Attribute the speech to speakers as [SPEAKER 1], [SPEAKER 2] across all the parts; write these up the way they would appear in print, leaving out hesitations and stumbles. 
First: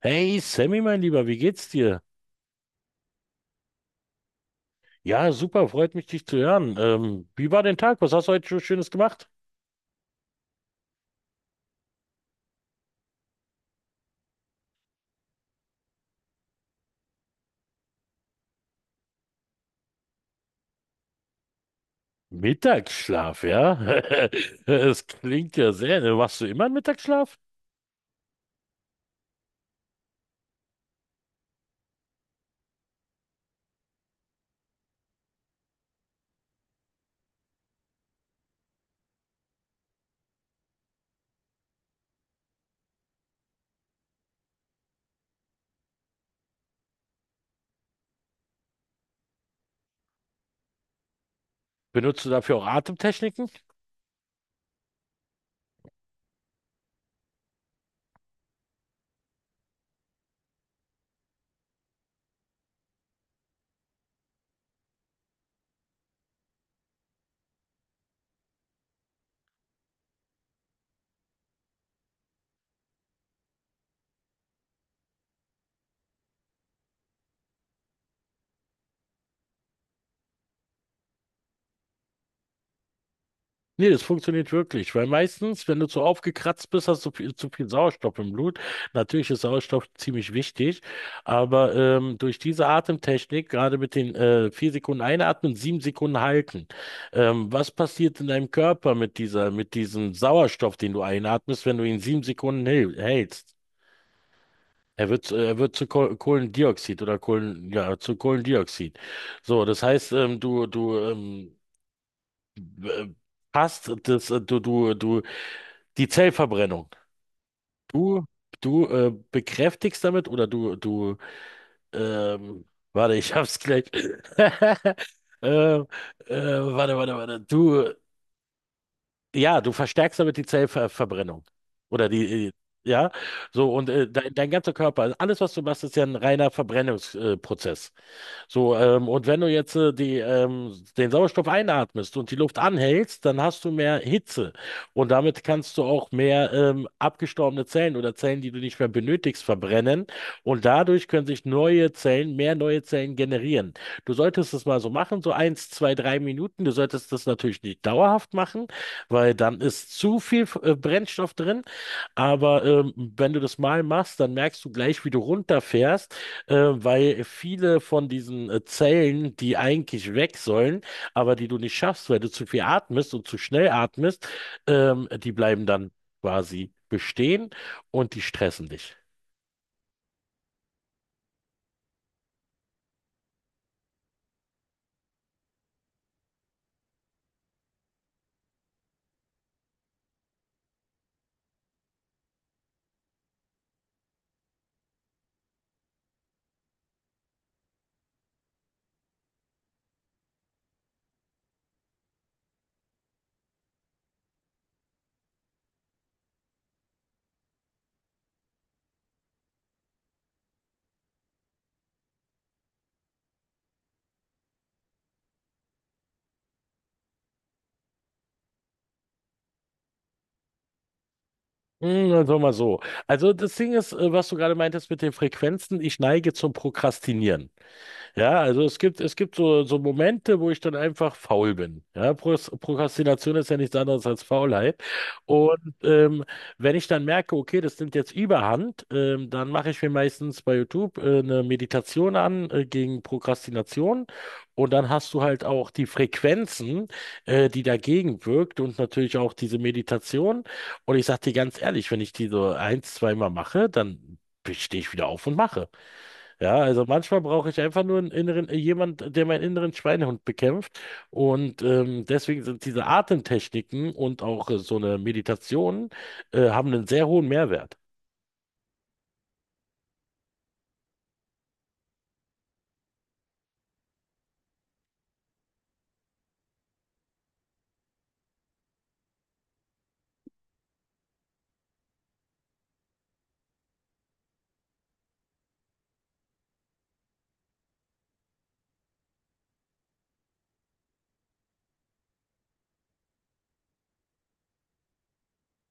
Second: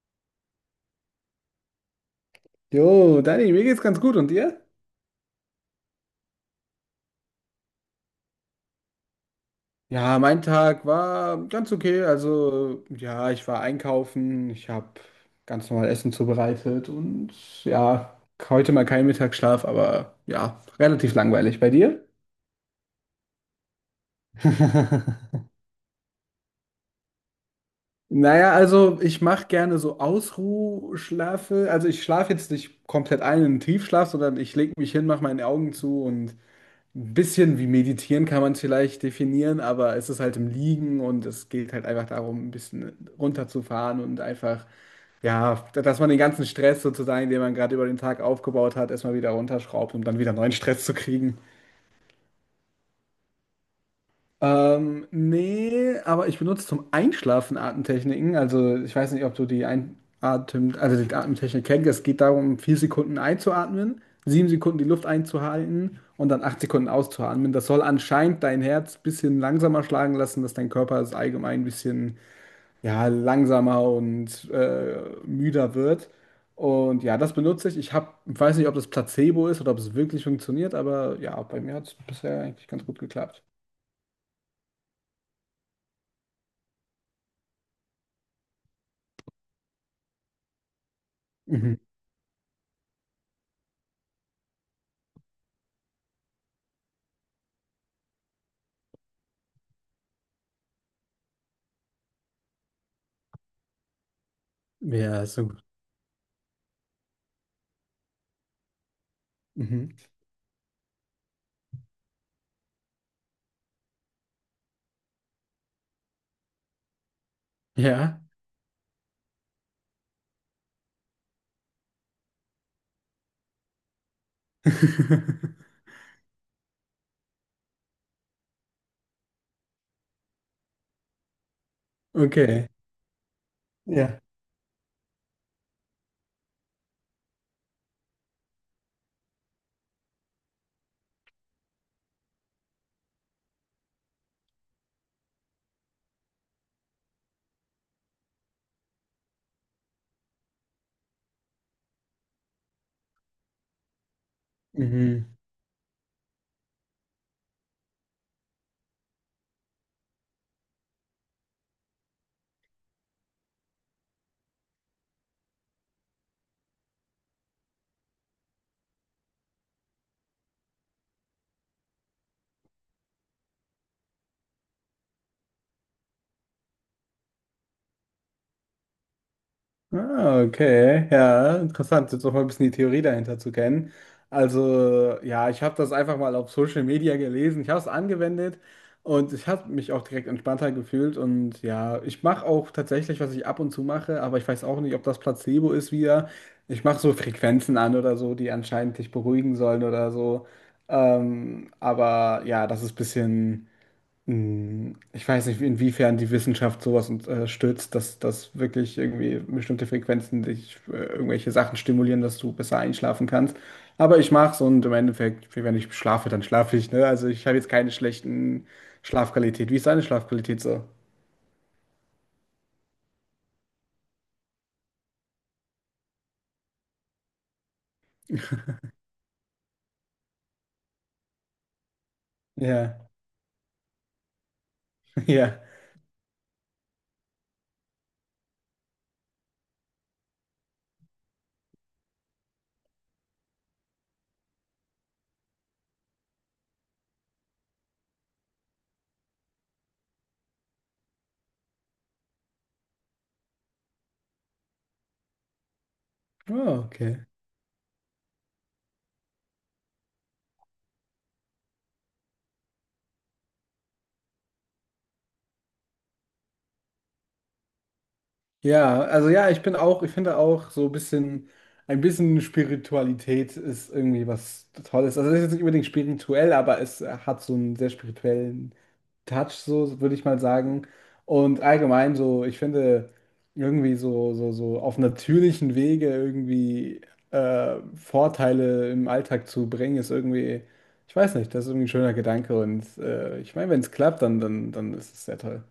[SPEAKER 1] Hey Sammy, mein Lieber, wie geht's dir?
[SPEAKER 2] Jo, Dani, mir geht's ganz gut und dir?
[SPEAKER 1] Ja, super, freut mich, dich zu hören. Wie war dein Tag? Was hast du heute so Schönes gemacht?
[SPEAKER 2] Ja, mein Tag war ganz okay. Also, ja, ich war einkaufen, ich habe ganz normal Essen zubereitet und ja, heute mal keinen Mittagsschlaf, aber ja, relativ langweilig. Bei dir?
[SPEAKER 1] Mittagsschlaf, ja? Es klingt ja sehr, ne? Machst du immer einen Mittagsschlaf?
[SPEAKER 2] Naja, also ich mache gerne so Ausruhschlafe. Also ich schlafe jetzt nicht komplett ein in den Tiefschlaf, sondern ich lege mich hin, mache meine Augen zu und ein bisschen wie meditieren kann man es vielleicht definieren, aber es ist halt im Liegen und es geht halt einfach darum, ein bisschen runterzufahren und einfach, ja, dass man den ganzen Stress sozusagen, den man gerade über den Tag aufgebaut hat, erstmal wieder runterschraubt, um dann wieder neuen Stress zu kriegen.
[SPEAKER 1] Benutzt du dafür auch Atemtechniken?
[SPEAKER 2] Nee, aber ich benutze zum Einschlafen Atemtechniken. Also ich weiß nicht, ob du die Einatem, also die Atemtechnik kennst. Es geht darum, 4 Sekunden einzuatmen, 7 Sekunden die Luft einzuhalten und dann 8 Sekunden auszuatmen. Das soll anscheinend dein Herz ein bisschen langsamer schlagen lassen, dass dein Körper es allgemein ein bisschen ja, langsamer und müder wird. Und ja, das benutze ich. Ich hab, weiß nicht, ob das Placebo ist oder ob es wirklich funktioniert, aber ja, bei mir hat es bisher eigentlich ganz gut geklappt.
[SPEAKER 1] Nee, das funktioniert wirklich, weil meistens, wenn du zu aufgekratzt bist, hast du viel, zu viel Sauerstoff im Blut. Natürlich ist Sauerstoff ziemlich wichtig, aber
[SPEAKER 2] Mhm.
[SPEAKER 1] durch diese Atemtechnik, gerade mit den 4 Sekunden einatmen, 7 Sekunden halten, was passiert in deinem Körper mit dieser, mit diesem Sauerstoff, den du einatmest, wenn du ihn 7 Sekunden hältst? Er
[SPEAKER 2] Ja,
[SPEAKER 1] wird, äh,
[SPEAKER 2] so.
[SPEAKER 1] er wird zu Kohlendioxid oder ja, zu Kohlendioxid. So, das
[SPEAKER 2] Mhm.
[SPEAKER 1] heißt, du b- passt das, du die Zellverbrennung.
[SPEAKER 2] Ja.
[SPEAKER 1] Du, du bekräftigst damit oder du, ähm, warte, ich hab's gleich. ähm, warte, warte, warte. Du, ja, du verstärkst damit die Zellverbrennung. Oder die,
[SPEAKER 2] Okay.
[SPEAKER 1] ja, so und
[SPEAKER 2] Ja.
[SPEAKER 1] dein ganzer Körper, also alles, was du machst, ist ja ein reiner Verbrennungsprozess. Prozess. So, und wenn du jetzt den Sauerstoff einatmest und die Luft anhältst, dann hast du mehr Hitze. Und damit kannst du auch mehr abgestorbene Zellen oder Zellen, die du nicht mehr benötigst, verbrennen. Und dadurch können sich neue Zellen, mehr neue Zellen generieren. Du solltest es mal so machen, so
[SPEAKER 2] Mhm.
[SPEAKER 1] 1, 2, 3 Minuten. Du solltest das natürlich nicht dauerhaft machen, weil dann ist zu viel Brennstoff drin. Aber wenn du das mal machst, dann merkst du gleich, wie du runterfährst, weil viele von diesen Zellen, die eigentlich weg sollen, aber die du nicht schaffst, weil du zu viel atmest und zu schnell atmest, die bleiben dann quasi bestehen und die stressen dich.
[SPEAKER 2] Ah, okay. Ja, interessant, jetzt auch mal ein bisschen die Theorie dahinter zu kennen. Also, ja, ich habe das einfach mal auf Social Media gelesen. Ich habe es angewendet und ich habe mich auch direkt entspannter gefühlt. Und ja, ich mache auch tatsächlich, was ich ab und zu mache, aber ich weiß auch nicht, ob das Placebo ist wieder. Ich mache so Frequenzen an oder so, die anscheinend dich beruhigen sollen oder so. Aber ja, das ist ein bisschen. Ich weiß nicht, inwiefern die Wissenschaft sowas unterstützt, dass wirklich irgendwie bestimmte Frequenzen dich irgendwelche Sachen stimulieren, dass du besser einschlafen kannst. Aber ich mache es und im Endeffekt, wenn ich schlafe, dann schlafe ich, ne? Also ich habe jetzt keine schlechten Schlafqualität. Wie ist deine Schlafqualität so?
[SPEAKER 1] Also mal so. Also das Ding ist, was du gerade meintest mit den Frequenzen, ich neige zum Prokrastinieren. Ja, also es gibt so, so Momente, wo ich dann einfach faul bin. Ja,
[SPEAKER 2] Ja,
[SPEAKER 1] Prokrastination ist ja nichts anderes als Faulheit.
[SPEAKER 2] ja.
[SPEAKER 1] Und wenn ich dann merke, okay, das nimmt jetzt Überhand, dann mache ich mir meistens bei YouTube eine Meditation an gegen Prokrastination. Und dann hast du halt auch die Frequenzen, die dagegen wirkt und natürlich auch diese Meditation. Und ich sag dir ganz ehrlich, wenn ich die so ein, zweimal mache, dann stehe ich wieder auf und mache. Ja,
[SPEAKER 2] Oh,
[SPEAKER 1] also manchmal
[SPEAKER 2] okay.
[SPEAKER 1] brauche ich einfach nur einen inneren, jemand, der meinen inneren Schweinehund bekämpft. Und deswegen sind diese Atemtechniken und auch so eine Meditation haben einen sehr hohen Mehrwert.
[SPEAKER 2] Ja, also ja, ich bin auch, ich finde auch so ein bisschen Spiritualität ist irgendwie was Tolles. Also es ist jetzt nicht unbedingt spirituell, aber es hat so einen sehr spirituellen Touch, so würde ich mal sagen. Und allgemein so, ich finde, irgendwie so auf natürlichen Wege irgendwie Vorteile im Alltag zu bringen, ist irgendwie, ich weiß nicht, das ist irgendwie ein schöner Gedanke. Und ich meine, wenn es klappt, dann ist es sehr toll.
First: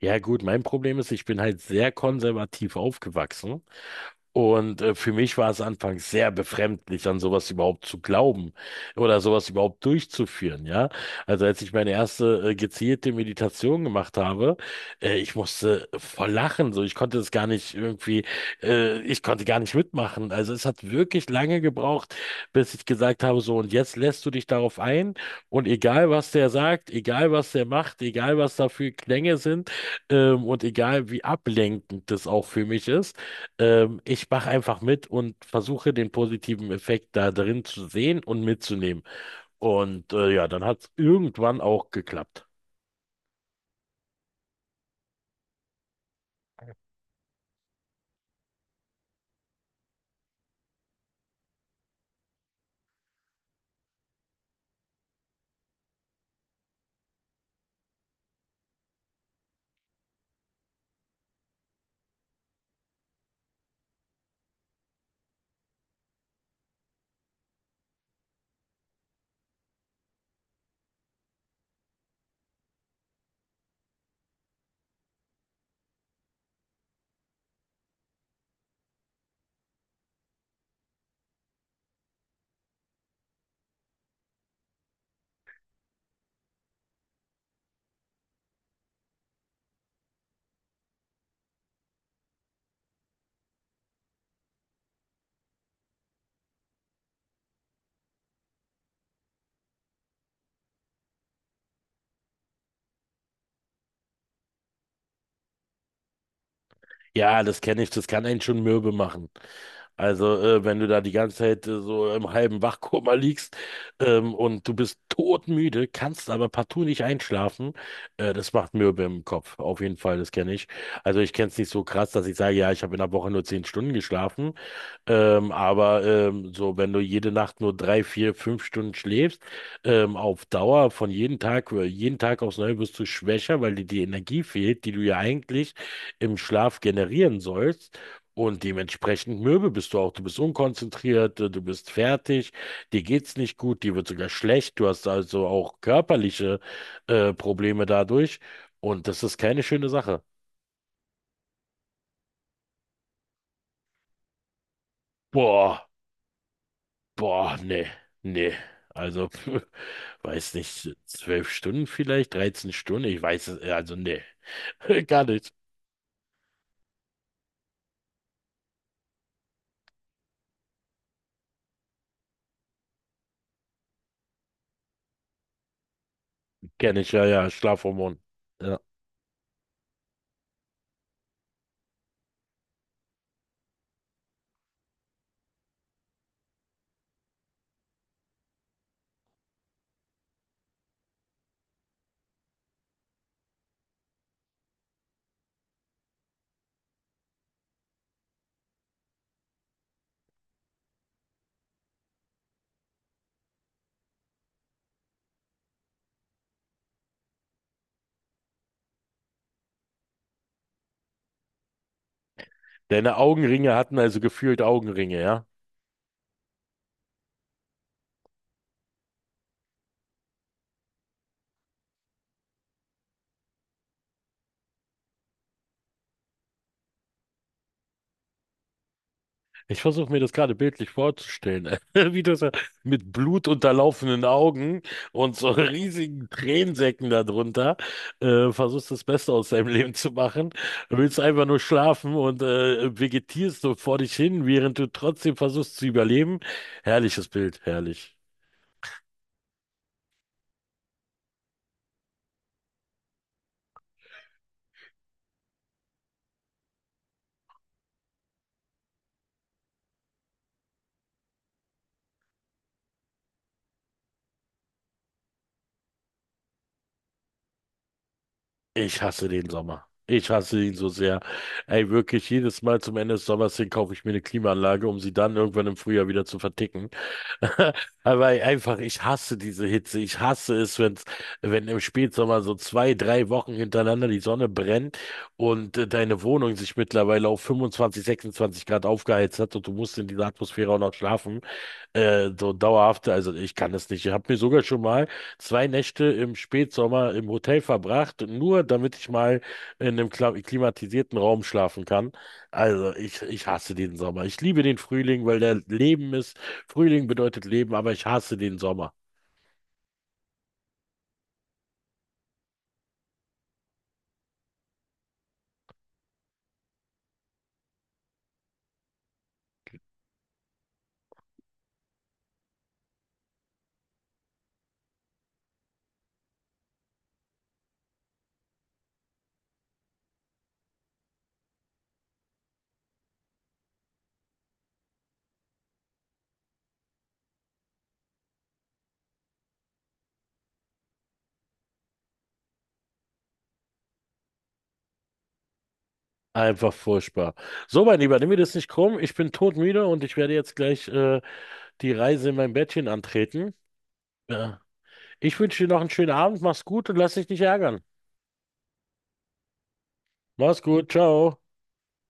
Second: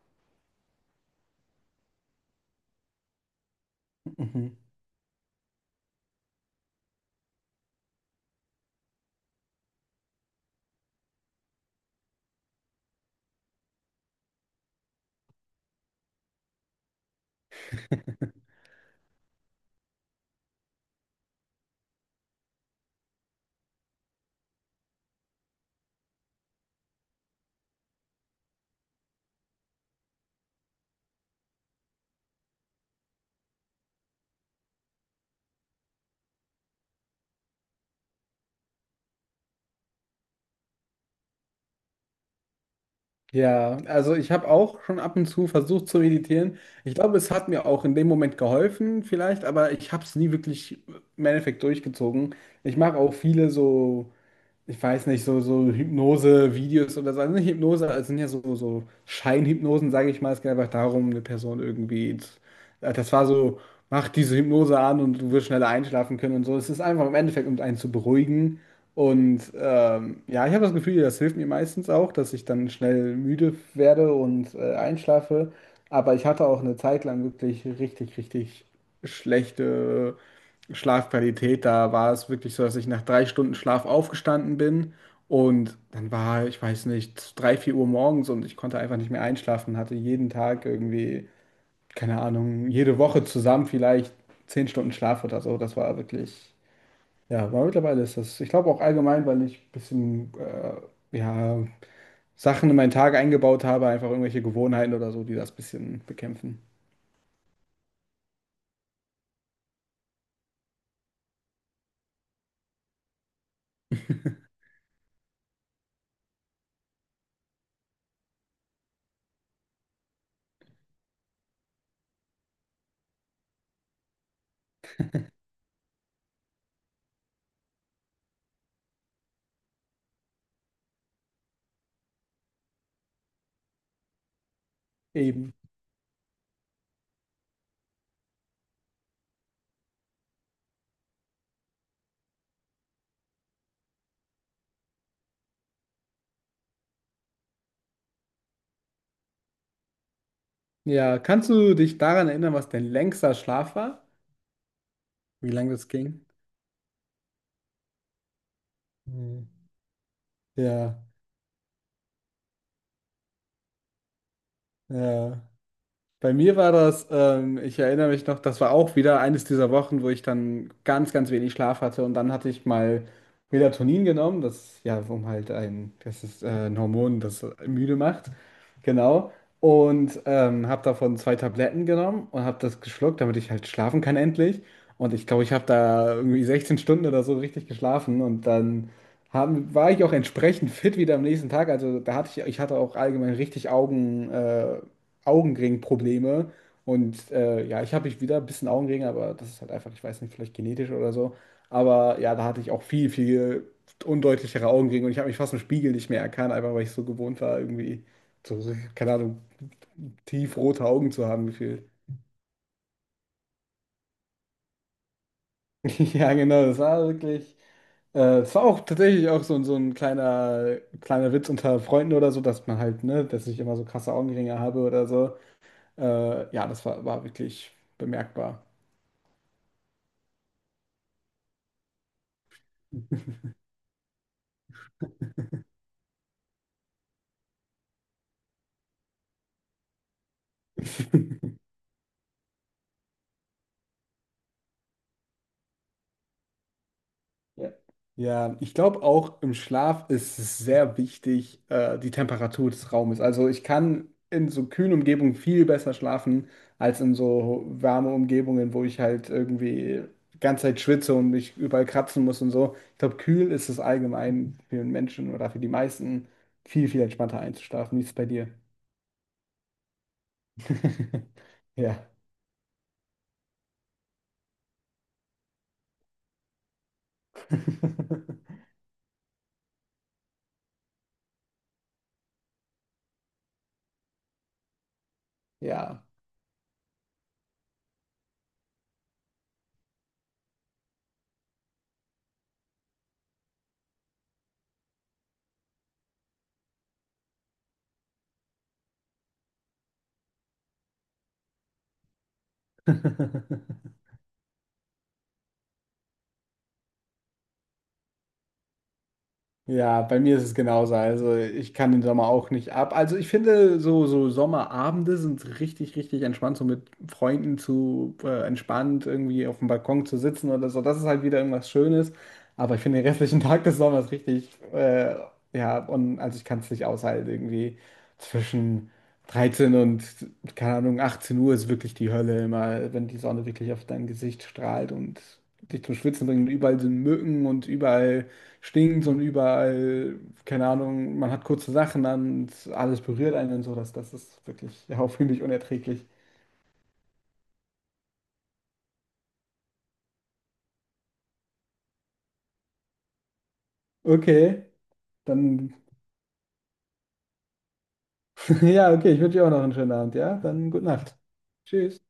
[SPEAKER 1] Ja gut, mein Problem ist, ich bin halt sehr konservativ aufgewachsen.
[SPEAKER 2] Mhm.
[SPEAKER 1] Und für mich war es anfangs sehr befremdlich, an sowas überhaupt zu glauben oder sowas überhaupt durchzuführen, ja. Also als ich meine erste gezielte Meditation gemacht habe, ich musste voll lachen, so ich konnte es gar nicht irgendwie, ich konnte gar nicht mitmachen. Also es hat wirklich lange gebraucht, bis ich gesagt habe, so und jetzt lässt du dich darauf ein und egal was der sagt, egal was der macht, egal was da für Klänge sind, und egal wie ablenkend das auch für mich ist, ich mache einfach mit und versuche den positiven Effekt da drin zu sehen und mitzunehmen. Und ja, dann hat es irgendwann auch geklappt.
[SPEAKER 2] Ja, also ich habe auch schon ab und zu versucht zu meditieren. Ich glaube, es hat mir auch in dem Moment geholfen, vielleicht, aber ich habe es nie wirklich im Endeffekt durchgezogen. Ich mache auch viele so, ich weiß nicht, so Hypnose-Videos oder so. Also nicht Hypnose, also sind ja so Scheinhypnosen, sage ich mal. Es geht einfach darum, eine Person irgendwie. Das war so, mach diese Hypnose an und du wirst schneller einschlafen können und so. Es ist einfach im Endeffekt, um einen zu beruhigen. Und ja, ich habe das Gefühl, das hilft mir meistens auch, dass ich dann schnell müde werde und einschlafe. Aber ich hatte auch eine Zeit lang wirklich richtig, richtig schlechte Schlafqualität, da war es wirklich so, dass ich nach 3 Stunden Schlaf aufgestanden bin und dann war, ich weiß nicht, drei, vier Uhr morgens und ich konnte einfach nicht mehr einschlafen, hatte jeden Tag irgendwie, keine Ahnung, jede Woche zusammen vielleicht 10 Stunden Schlaf oder so. Das war wirklich, ja, aber mittlerweile ist das, ich glaube auch allgemein, weil ich ein bisschen, ja, Sachen in meinen Tag eingebaut habe, einfach irgendwelche Gewohnheiten oder so, die das ein bisschen bekämpfen.
[SPEAKER 1] Ja, das kenne ich, das kann einen schon mürbe machen. Also, wenn du da die ganze Zeit so im halben Wachkoma liegst, und du bist todmüde, kannst aber partout nicht einschlafen, das macht mürbe im Kopf. Auf jeden Fall, das kenne ich. Also, ich kenne es nicht so krass, dass ich sage, ja, ich habe in der Woche nur 10 Stunden geschlafen. So, wenn du jede Nacht nur 3, 4, 5 Stunden schläfst, auf Dauer von jedem Tag, jeden Tag aufs Neue wirst du schwächer, weil dir die Energie fehlt, die du ja
[SPEAKER 2] Eben.
[SPEAKER 1] eigentlich im Schlaf generieren sollst. Und dementsprechend mürbe bist du auch. Du bist unkonzentriert, du bist fertig, dir geht's nicht gut, dir wird sogar schlecht. Du hast also auch körperliche Probleme dadurch. Und das ist keine schöne Sache.
[SPEAKER 2] Ja, kannst du dich daran erinnern, was dein längster Schlaf war, wie lange
[SPEAKER 1] Boah.
[SPEAKER 2] das ging?
[SPEAKER 1] Boah, nee, nee. Also,
[SPEAKER 2] Hm.
[SPEAKER 1] weiß nicht,
[SPEAKER 2] Ja,
[SPEAKER 1] 12 Stunden vielleicht, 13 Stunden, ich weiß es, also nee. Gar
[SPEAKER 2] ja.
[SPEAKER 1] nicht.
[SPEAKER 2] Bei mir war das, ich erinnere mich noch, das war auch wieder eines dieser Wochen, wo ich dann ganz, ganz wenig Schlaf hatte und dann hatte ich mal Melatonin genommen, das ja, um halt ein, das ist ein
[SPEAKER 1] Kenn ich,
[SPEAKER 2] Hormon,
[SPEAKER 1] ja,
[SPEAKER 2] das
[SPEAKER 1] ja,
[SPEAKER 2] müde
[SPEAKER 1] Schlafhormon.
[SPEAKER 2] macht,
[SPEAKER 1] Ja.
[SPEAKER 2] genau. Und habe davon zwei Tabletten genommen und habe das geschluckt, damit ich halt schlafen kann endlich. Und ich glaube, ich habe da irgendwie 16 Stunden oder so richtig geschlafen und dann war ich auch entsprechend fit wieder am nächsten Tag. Also da hatte ich, ich hatte auch allgemein richtig Augenringprobleme. Und ja, ich habe ich wieder ein bisschen Augenringe, aber das ist halt einfach, ich weiß nicht, vielleicht genetisch oder so. Aber ja, da hatte ich auch viel, viel undeutlichere Augenringe und ich habe mich fast im Spiegel nicht mehr erkannt, einfach weil ich so gewohnt war, irgendwie so, keine Ahnung, tiefrote Augen zu haben gefühlt.
[SPEAKER 1] Deine Augenringe hatten also gefühlt Augenringe, ja?
[SPEAKER 2] Ja, genau, das war wirklich. Es war auch tatsächlich auch so, so ein kleiner, kleiner Witz unter Freunden oder so, dass man halt, ne, dass ich immer so krasse Augenringe habe oder so. Ja, das war, wirklich bemerkbar.
[SPEAKER 1] Ich versuche mir das gerade bildlich vorzustellen, wie du so mit Blut Augen und so riesigen Tränensäcken darunter versuchst das Beste aus deinem Leben zu machen, willst einfach nur schlafen und vegetierst so vor dich hin, während du trotzdem versuchst zu überleben. Herrliches Bild,
[SPEAKER 2] Ja.
[SPEAKER 1] herrlich.
[SPEAKER 2] Ja, ich glaube auch im Schlaf ist es sehr wichtig, die Temperatur des Raumes. Also ich kann in so kühlen Umgebungen viel besser schlafen als in so warme Umgebungen, wo ich halt irgendwie die ganze Zeit schwitze und mich überall kratzen muss und so. Ich glaube, kühl ist es allgemein für den Menschen oder für die meisten viel, viel entspannter einzuschlafen. Wie ist es bei dir?
[SPEAKER 1] Ich hasse den Sommer. Ich hasse ihn so sehr. Ey,
[SPEAKER 2] Ja.
[SPEAKER 1] wirklich, jedes Mal zum Ende des Sommers hin kaufe ich mir eine Klimaanlage, um sie dann irgendwann im Frühjahr wieder zu verticken. Aber ey, einfach, ich hasse diese Hitze. Ich hasse es, wenn im Spätsommer so 2, 3 Wochen hintereinander die Sonne brennt und
[SPEAKER 2] Ja.
[SPEAKER 1] deine Wohnung sich mittlerweile auf 25, 26 Grad aufgeheizt hat und du musst in dieser Atmosphäre auch noch schlafen. Also ich kann es nicht. Ich habe mir sogar schon mal 2 Nächte im Spätsommer im Hotel verbracht, nur damit ich mal in einem klimatisierten Raum schlafen kann. Also ich hasse den Sommer. Ich liebe den Frühling, weil der Leben ist. Frühling bedeutet Leben, aber ich hasse den Sommer.
[SPEAKER 2] Ja, bei mir ist es genauso. Also ich kann den Sommer auch nicht ab. Also ich finde, so Sommerabende sind richtig, richtig entspannt, so mit Freunden zu entspannt irgendwie auf dem Balkon zu sitzen oder so. Das ist halt wieder irgendwas Schönes. Aber ich finde den restlichen Tag des Sommers richtig, ja, und also ich kann es nicht aushalten. Irgendwie zwischen 13 und, keine Ahnung, 18 Uhr ist wirklich die Hölle immer, wenn die Sonne wirklich auf dein Gesicht strahlt und dich zum Schwitzen bringt. Und überall sind Mücken und überall stinkt und überall, keine Ahnung, man hat kurze Sachen an und alles berührt einen und so. Das ist wirklich, ja, finde ich unerträglich.
[SPEAKER 1] Einfach furchtbar. So, mein Lieber, nimm mir das nicht krumm. Ich bin todmüde und ich werde jetzt gleich die Reise in mein Bettchen antreten. Ja.
[SPEAKER 2] Okay,
[SPEAKER 1] Ich wünsche dir
[SPEAKER 2] dann,
[SPEAKER 1] noch einen schönen Abend. Mach's gut und lass dich nicht ärgern.
[SPEAKER 2] ja, okay, ich wünsche dir auch noch einen schönen Abend, ja?
[SPEAKER 1] Mach's
[SPEAKER 2] Dann gute
[SPEAKER 1] gut.
[SPEAKER 2] Nacht.
[SPEAKER 1] Ciao.
[SPEAKER 2] Tschüss.